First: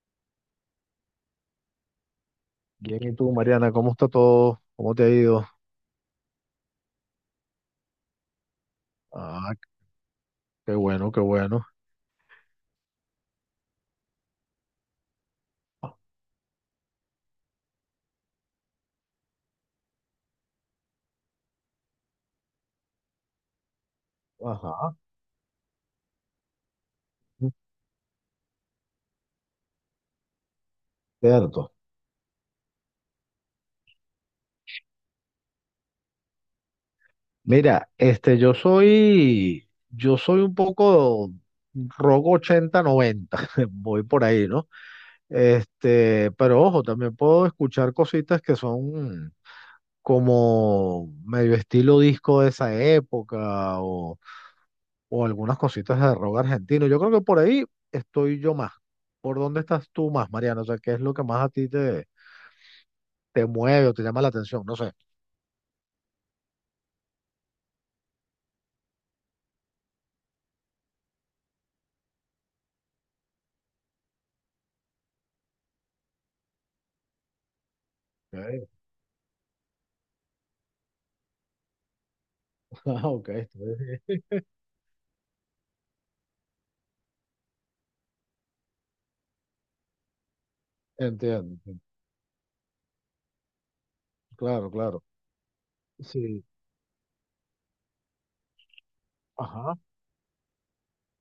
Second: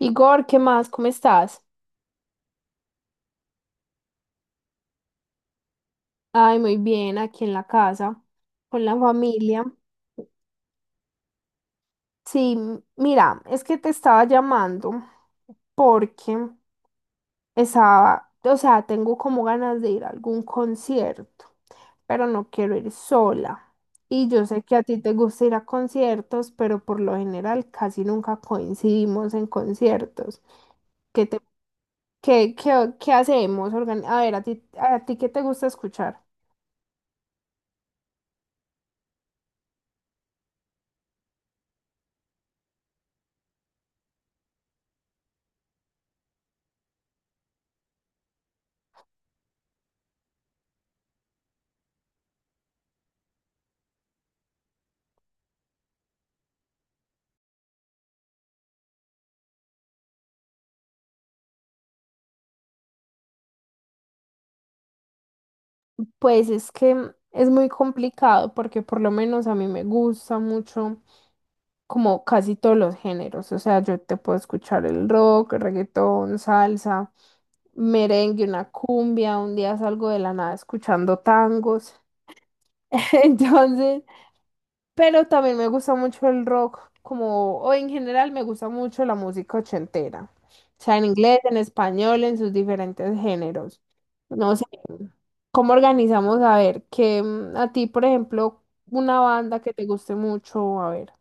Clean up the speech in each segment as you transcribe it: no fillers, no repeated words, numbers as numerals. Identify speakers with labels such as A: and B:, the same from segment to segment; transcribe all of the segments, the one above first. A: Igor, ¿qué más? ¿Cómo estás?
B: Bien, ¿y tú, Mariana? ¿Cómo está todo? ¿Cómo te ha ido?
A: Ay, muy bien, aquí en la casa, con la
B: Ah,
A: familia.
B: qué bueno, qué bueno.
A: Sí, mira, es que te estaba llamando porque tengo como ganas de ir a algún concierto, pero no quiero ir sola. Y yo sé que a ti
B: Ajá,
A: te gusta ir a conciertos, pero por lo general casi nunca coincidimos en conciertos. ¿Qué te,
B: cierto.
A: qué, qué, qué hacemos? A ver, a ti, ¿qué te gusta escuchar?
B: Mira, este, yo soy un poco rock ochenta noventa, voy por ahí, ¿no? Este, pero ojo, también puedo escuchar cositas que son como medio estilo disco de esa época o algunas cositas de rock argentino. Yo creo que por ahí estoy yo más. ¿Por dónde estás tú más, Mariano? O sea, ¿qué es lo que más a ti te, te mueve o te llama la atención? No sé.
A: Pues es que es muy complicado porque por lo menos a mí me gusta mucho como casi todos los géneros. O sea, yo te puedo escuchar el rock, reggaetón, salsa, merengue,
B: Ok,
A: una cumbia. Un día salgo de la nada escuchando tangos.
B: ah, ok,
A: Entonces, pero también me gusta mucho el rock, como, o en general me gusta mucho la música ochentera. O sea, en inglés, en
B: entiendo.
A: español, en sus diferentes géneros. No sé.
B: Claro, claro.
A: ¿Cómo organizamos?
B: Sí,
A: A ver, que a ti, por ejemplo, una banda que
B: ajá.
A: te guste mucho, a ver.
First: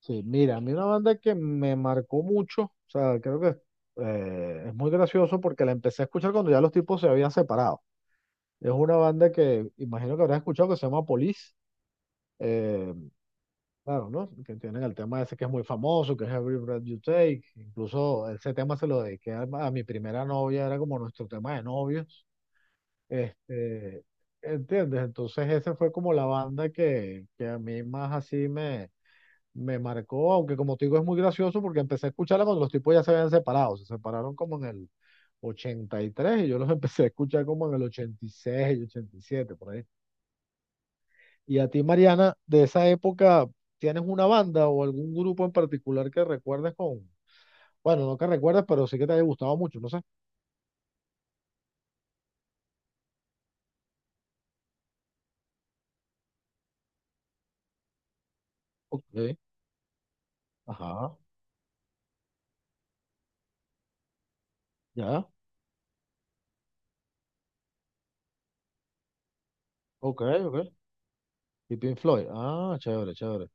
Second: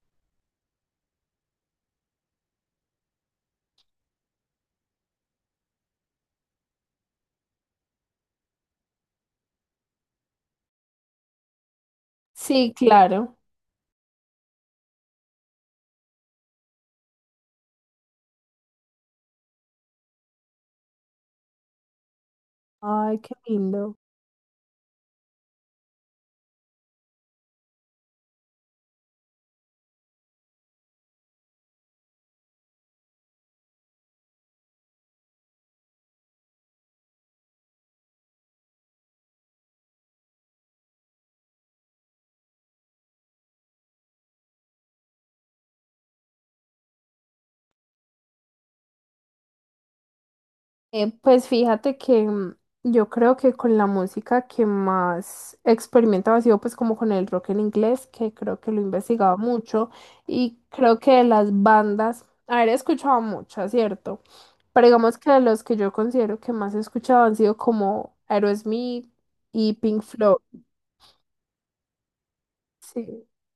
B: Sí, mira, a mí una banda que me marcó mucho, o sea, creo que es muy gracioso porque la empecé a escuchar cuando ya los tipos se habían separado. Es una banda que imagino que habrás escuchado que se llama Police.
A: Sí,
B: eh,
A: claro.
B: Claro, ¿no? Que tienen el tema ese que es muy famoso, que es Every Breath You Take. Incluso ese tema se lo dediqué a mi primera novia, era como nuestro tema de novios.
A: Ay, qué lindo.
B: Este, ¿entiendes? Entonces esa fue como la banda que a mí más así me marcó, aunque como te digo es muy gracioso porque empecé a escucharla cuando los tipos ya se habían separado, se separaron como en el 83 y yo los empecé a escuchar como en el 86, 87, por ahí. Y a ti, Mariana, de esa época, ¿tienes una banda o algún grupo en particular que recuerdes con, bueno, no que recuerdes, pero sí que te haya gustado mucho, no sé?
A: Pues fíjate que yo creo que con la música que más experimentaba ha sido pues como con el rock en inglés, que creo que lo
B: Ok,
A: investigaba mucho y creo que
B: ajá,
A: de las bandas, a ver, he escuchado muchas, ¿cierto? Pero digamos
B: ya,
A: que de los que yo considero que más he escuchado han sido como Aerosmith y Pink
B: ok,
A: Floyd.
B: ok. Y Pink Floyd, ah, chévere,
A: Sí.
B: chévere.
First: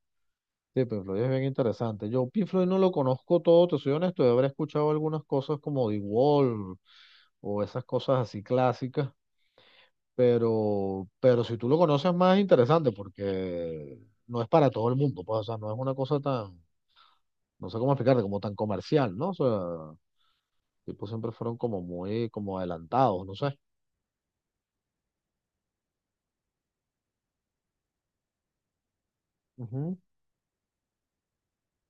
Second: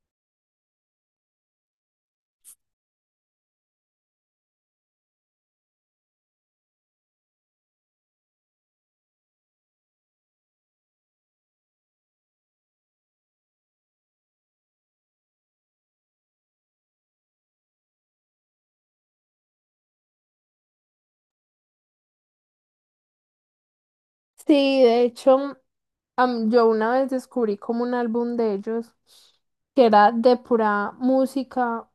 B: Sí, Pink Floyd es bien interesante. Yo Pink Floyd no lo conozco todo, te soy honesto, yo habré escuchado algunas cosas como The Wall o esas cosas así clásicas, pero si tú lo conoces más es interesante porque no es para todo el mundo, pues, o sea, no es una cosa tan, no sé cómo explicarte, como tan comercial, ¿no? O sea, tipo siempre fueron como muy, como adelantados, no sé.
A: Sí, de hecho, yo una vez descubrí como un álbum de ellos que
B: Ujú,
A: era de pura música,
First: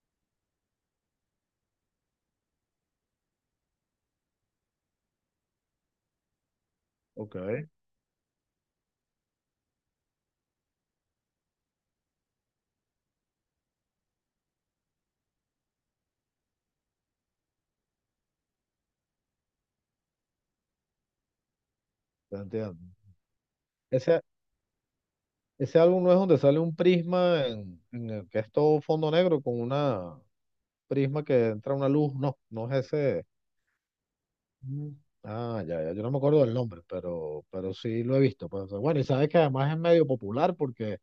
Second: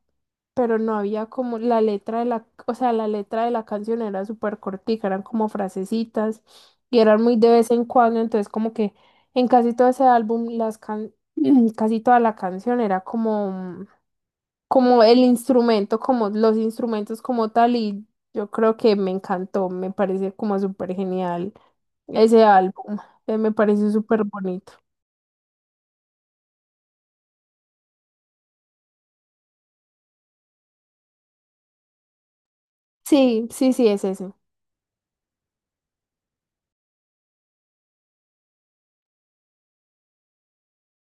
A: pero no había como la letra de la, o sea, la letra de la canción era súper cortica, eran como frasecitas y eran
B: ok,
A: muy de vez en cuando, entonces como que en casi todo ese álbum, casi toda la canción era como, como el instrumento, como los instrumentos como tal y yo creo que me encantó, me parece como súper genial
B: te
A: ese
B: entiendo.
A: álbum. Me parece
B: Ese,
A: súper bonito.
B: ese álbum no es donde sale un prisma en, el que es todo fondo negro con una prisma que entra una luz. No, no es ese.
A: Sí, sí, sí, es ese.
B: Mm. Ah, ya, ya. Yo no me acuerdo del nombre, pero sí lo he visto. Pues, bueno, y sabes que además es medio popular porque,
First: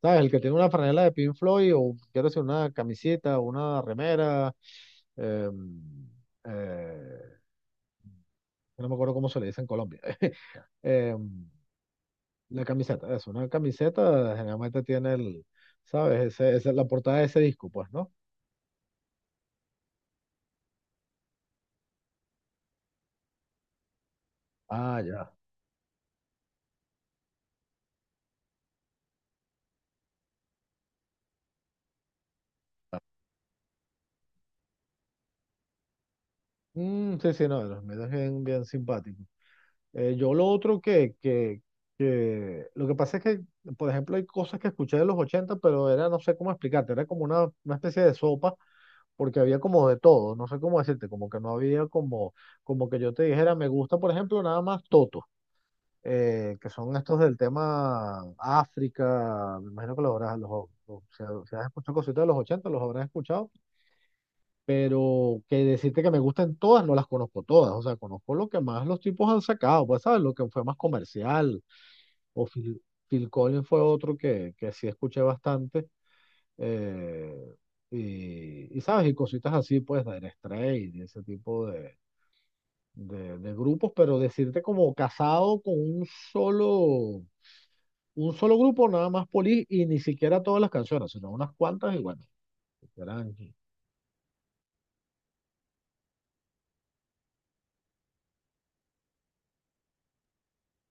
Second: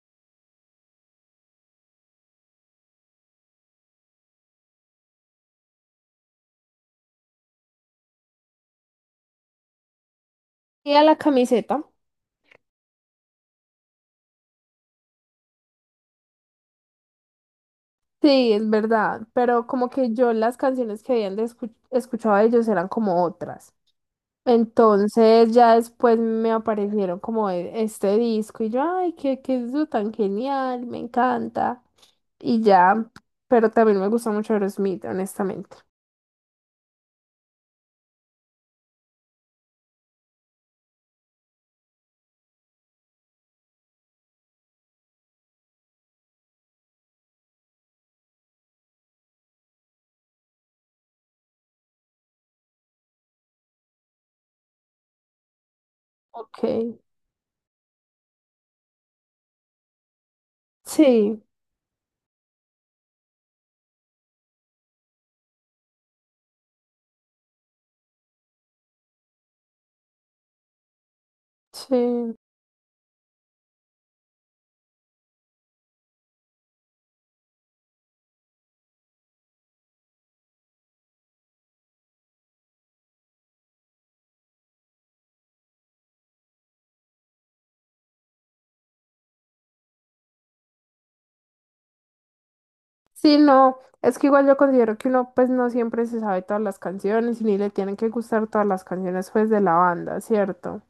B: ¿sabes? El que tiene una franela de Pink Floyd, o quiero decir una camiseta, una remera, em, eh, no me acuerdo cómo se le dice en Colombia.
A: Y a
B: Eh,
A: la camiseta.
B: la camiseta, es una camiseta generalmente tiene el, ¿sabes? Esa es la portada de ese disco, pues, ¿no?
A: Sí, es verdad, pero como que yo las canciones que habían de escuchado de ellos eran como otras.
B: Ah, ya.
A: Entonces ya después me aparecieron como este disco y yo, ay, qué, qué disco tan genial, me encanta. Y ya, pero también me gusta mucho Aerosmith, honestamente.
B: Mm, sí, sí, no, los medios bien, bien simpático. Yo lo otro que, lo que pasa es que, por ejemplo, hay cosas que escuché de los 80 pero era, no sé cómo explicarte, era como una especie de sopa, porque había como de todo, no sé cómo decirte, como que no había como, como que yo te dijera, me gusta, por ejemplo, nada más Toto.
A: Ok.
B: Que son estos del tema África, me imagino que los habrás, los, o sea,
A: Sí,
B: si has escuchado cositas de los 80 los habrás escuchado, pero que decirte que me gustan todas, no las conozco todas, o sea, conozco lo que más los tipos han sacado, pues sabes, lo que fue más comercial,
A: sí.
B: o Phil Collins fue otro que sí escuché bastante, eh, y sabes, y cositas así, pues, de Straits, y ese tipo de... de grupos, pero decirte como casado con un solo grupo, nada más Polis, y ni siquiera todas las canciones, sino unas cuantas, y bueno, eran-
A: Sí, no, es que igual yo considero que uno pues no siempre se sabe todas las canciones y ni le tienen que gustar todas las canciones pues de la banda, ¿cierto?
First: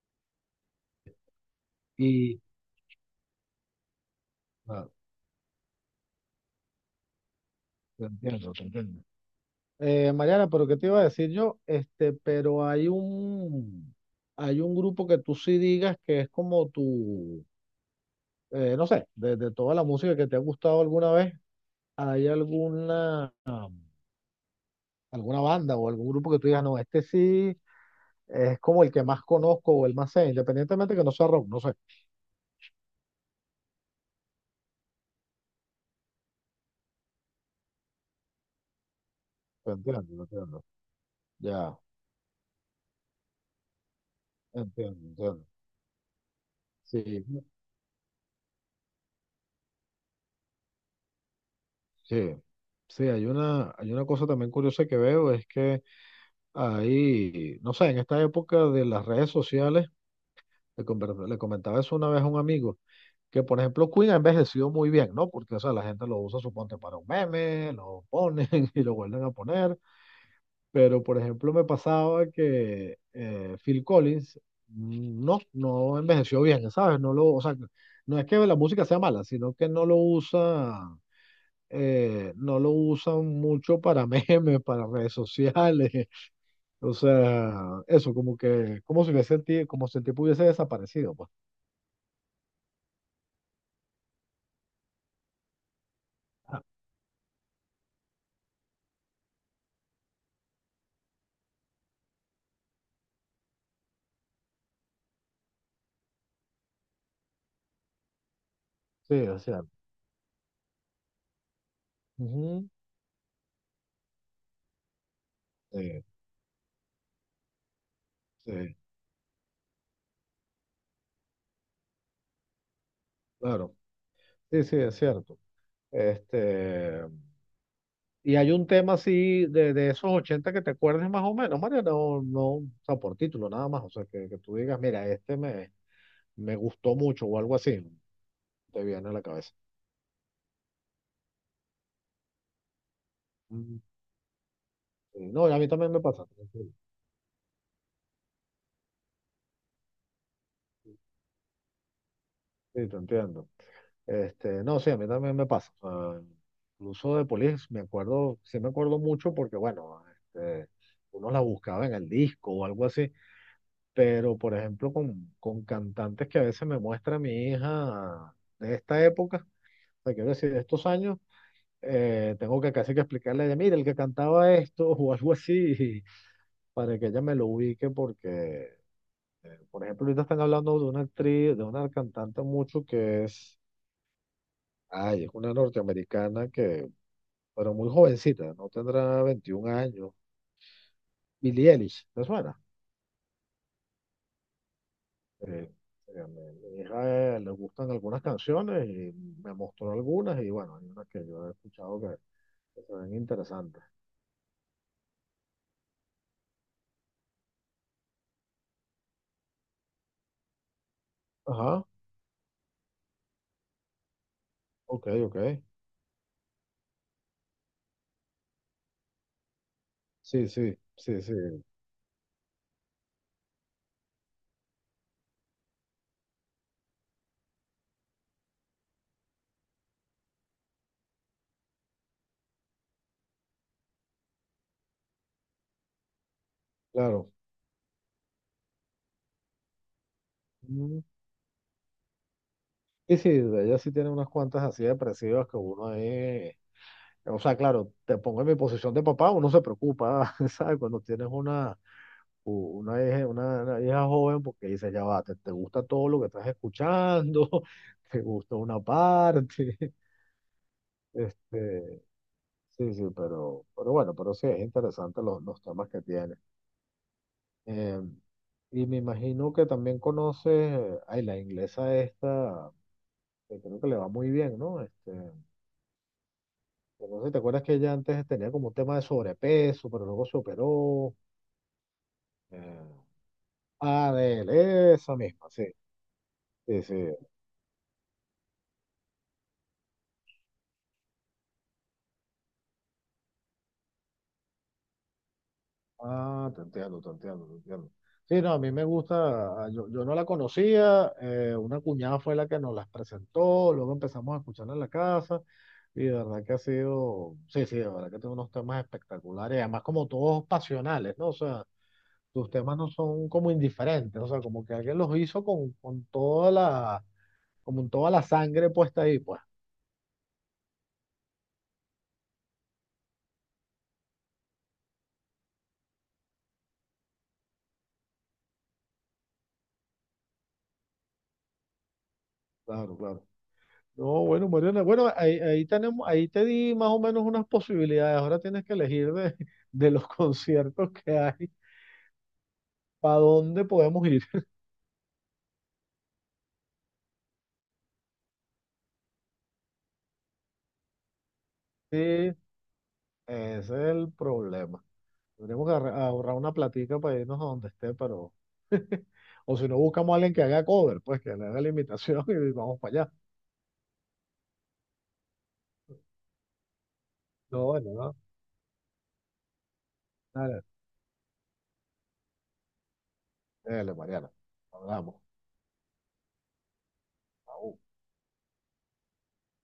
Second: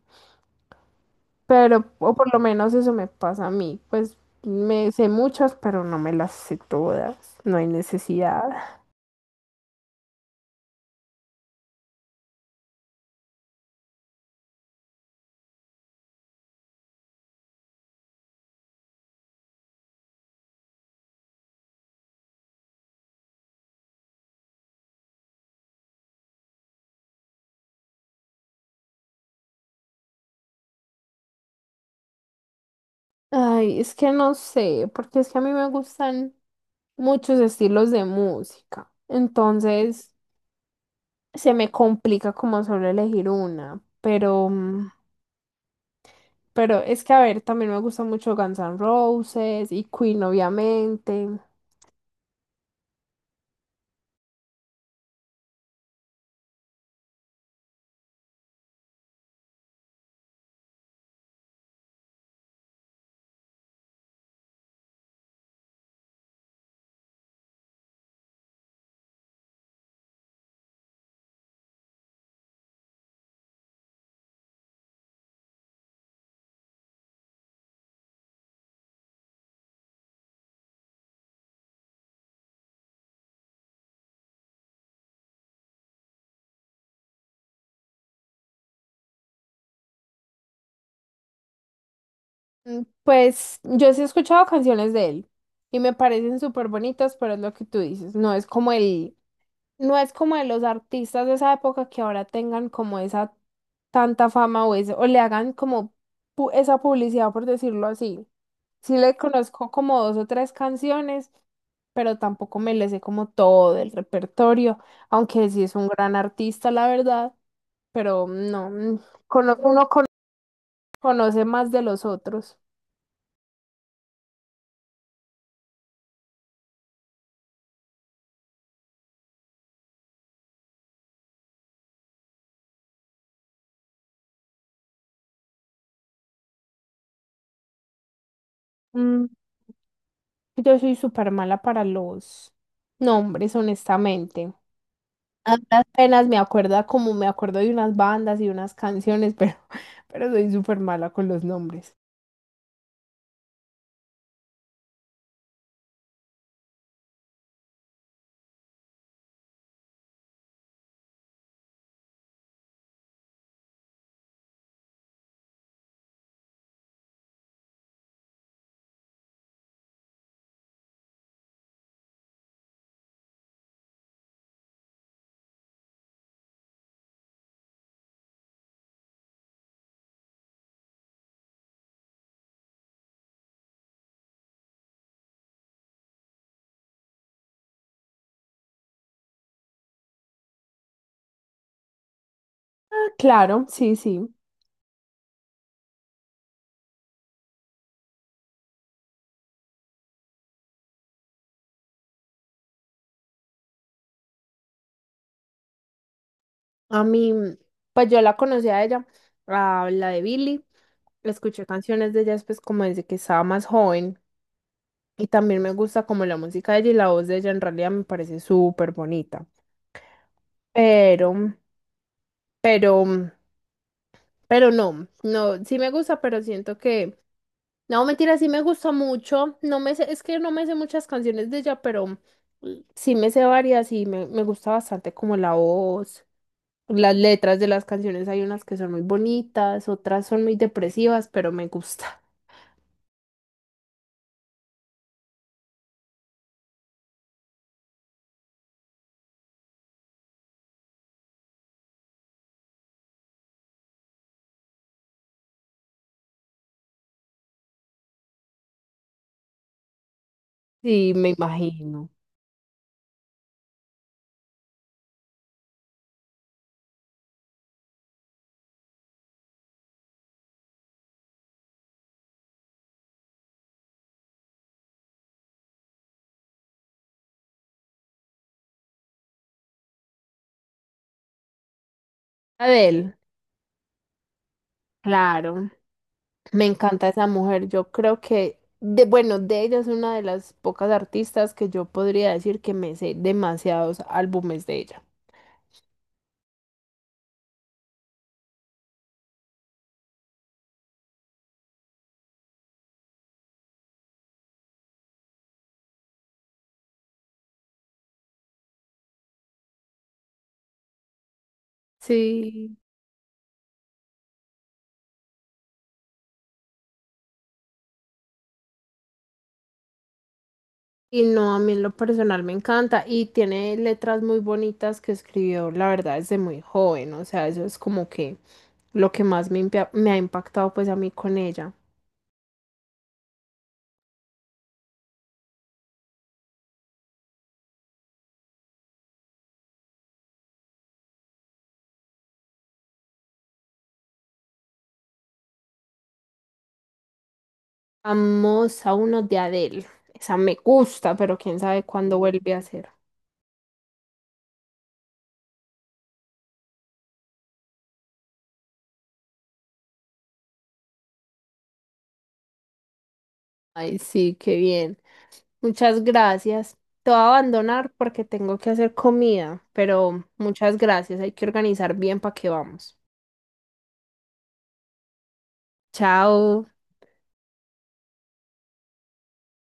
A: Pero, o por lo
B: y
A: menos eso me pasa a mí, pues
B: ah,
A: me sé muchas, pero no me las sé todas, no hay
B: te entiendo, te
A: necesidad.
B: entiendo. Mariana, pero ¿qué te iba a decir yo? Este, pero hay un grupo que tú sí digas que es como tu, no sé, de toda la música que te ha gustado alguna vez, ¿hay alguna banda o algún grupo que tú digas, no, este sí es como el que más conozco o el más sé, independientemente que no sea rock, no sé,
A: Ay, es que no sé, porque es que a mí me gustan muchos estilos de música, entonces
B: te entiendo,
A: se me
B: ya.
A: complica como solo elegir una, pero...
B: Entiendo, entiendo.
A: Pero es que, a
B: Sí,
A: ver, también me gusta mucho Guns N' Roses y Queen, obviamente.
B: sí, sí, hay una, cosa también curiosa que veo, es que hay, no sé, en esta época de las redes sociales, le comentaba eso una vez a un amigo, que por ejemplo Queen ha envejecido muy bien, ¿no? Porque, o sea, la gente lo usa, suponte, para un meme, lo ponen y lo vuelven a poner, pero por ejemplo me pasaba que Phil Collins no, no envejeció bien, ¿sabes? No lo, o sea, no es que la música sea mala, sino que no lo usan mucho para memes, para redes sociales, o sea, eso, como que, como si hubiese el ti-, como si el tipo hubiese desaparecido, pues.
A: Pues yo sí he escuchado canciones de él y me parecen
B: Ah,
A: súper bonitas, pero es lo que tú dices, no es como el, no es como de los artistas de esa época que ahora tengan como esa tanta fama o, o le hagan como esa publicidad, por decirlo así. Sí le
B: sí, o sea,
A: conozco como dos o tres canciones, pero tampoco
B: ujú,
A: me le sé como todo el repertorio, aunque sí es un
B: sí,
A: gran artista, la verdad. Pero no,
B: sí,
A: cono- uno cono- conoce más de los otros.
B: claro, sí, sí, es cierto. Este, y hay un tema así de, esos 80 que te acuerdes más o menos, María, no, no, o sea, por título nada más, o sea, que tú digas, mira, este me gustó mucho o algo así, te viene a la
A: Mm,
B: cabeza.
A: yo soy súper mala para los nombres,
B: Mm,
A: honestamente.
B: sí. No, y a mí también me pasa.
A: Apenas me
B: Sí,
A: acuerda como me acuerdo de unas bandas y unas canciones, pero, pero soy súper mala con los nombres.
B: sí, te entiendo. Este, no, sí, a mí también me pasa. O sea, incluso de Police me acuerdo, sí me acuerdo mucho porque, bueno, este, uno la buscaba en el disco o algo así, pero por ejemplo con cantantes que a veces me muestra mi hija de esta época, o sea, quiero decir, de estos años, tengo que casi que explicarle de, mira, el que cantaba esto o algo así, para que ella me lo ubique porque, por ejemplo, ahorita están hablando de una actriz, de una cantante mucho que es... Ay, es una norteamericana que, pero muy jovencita, no tendrá 21 años. Billie Eilish, ¿te suena?
A: Ah, claro, sí, sí.
B: Eh, a mi hija le gustan algunas canciones y me mostró algunas y bueno, hay unas que yo he escuchado que se ven interesantes.
A: A mí, pues yo la conocí a ella, a la de Billie. Escuché
B: Ajá,
A: canciones de ella después como desde que estaba más joven.
B: ok,
A: Y
B: ok.
A: también me gusta como la música de ella y la voz de ella en realidad me parece súper bonita.
B: Sí, sí, sí,
A: Pero,
B: sí,
A: pero, pero no, no, sí me gusta, pero siento que, no, mentira, sí me gusta mucho, no me sé, es que no me sé muchas canciones de ella, pero sí me sé varias y me gusta bastante como la voz, las
B: claro.
A: letras de las canciones, hay unas que son muy bonitas, otras son muy
B: Mm,
A: depresivas, pero me gusta,
B: Y sí, ella sí tiene unas cuantas así depresivas que uno ahí. O sea, claro, te pongo en mi posición de papá, uno se preocupa, ¿sabes? Cuando tienes una una vieja, una vieja joven porque dice, ya va, te, gusta todo lo que estás escuchando, te gusta una parte.
A: sí, me
B: Este,
A: imagino.
B: sí, sí, pero bueno, pero sí, es interesante los temas que tiene. Eh, y me imagino que también conoces, ay, la inglesa esta, que creo que le va muy bien, ¿no? Este, que no sé si te acuerdas que ella antes tenía como un tema de sobrepeso, pero luego se operó. Eh,
A: Adele,
B: Adele, esa misma, sí,
A: claro, me
B: sí, sí.
A: encanta esa mujer. Yo creo que, de, bueno, de ella es una de las pocas artistas que yo podría decir que me sé demasiados álbumes de ella.
B: Ah, te entiendo, te entiendo, te entiendo. Sí, no, a mí me gusta, ah, yo no la conocía, una cuñada fue la que nos las presentó, luego empezamos a escucharla en la casa y de verdad que ha sido, sí, sí, de verdad que tiene unos temas espectaculares, además como todos pasionales, ¿no? O sea, tus temas
A: Sí.
B: no son como indiferentes, o sea, como que alguien los hizo con, toda la, como en toda la sangre puesta ahí, pues.
A: Y no, a mí en lo personal me encanta y tiene letras muy bonitas que escribió, la verdad, desde muy joven. O sea, eso es como que lo que más me ha impactado pues a mí con ella.
B: Claro, claro. No, bueno, Mariana, bueno, ahí tenemos, ahí te di más o menos unas posibilidades. Ahora tienes que elegir de los conciertos que hay, para dónde podemos ir.
A: Vamos a uno de Adele. Esa me gusta, pero quién sabe
B: Sí,
A: cuándo
B: ese
A: vuelve a ser.
B: es el problema. Tendremos que ahorrar una platica para irnos a donde esté, pero, o si no, buscamos a alguien que haga cover, pues que le haga la imitación y vamos para allá.
A: Ay, sí, qué bien. Muchas gracias. Te voy a
B: No, bueno,
A: abandonar
B: no.
A: porque tengo que hacer comida, pero
B: Dale,
A: muchas gracias. Hay que organizar bien para que vamos.
B: dale, Mariana. Hablamos.
A: Chao.
B: Chao.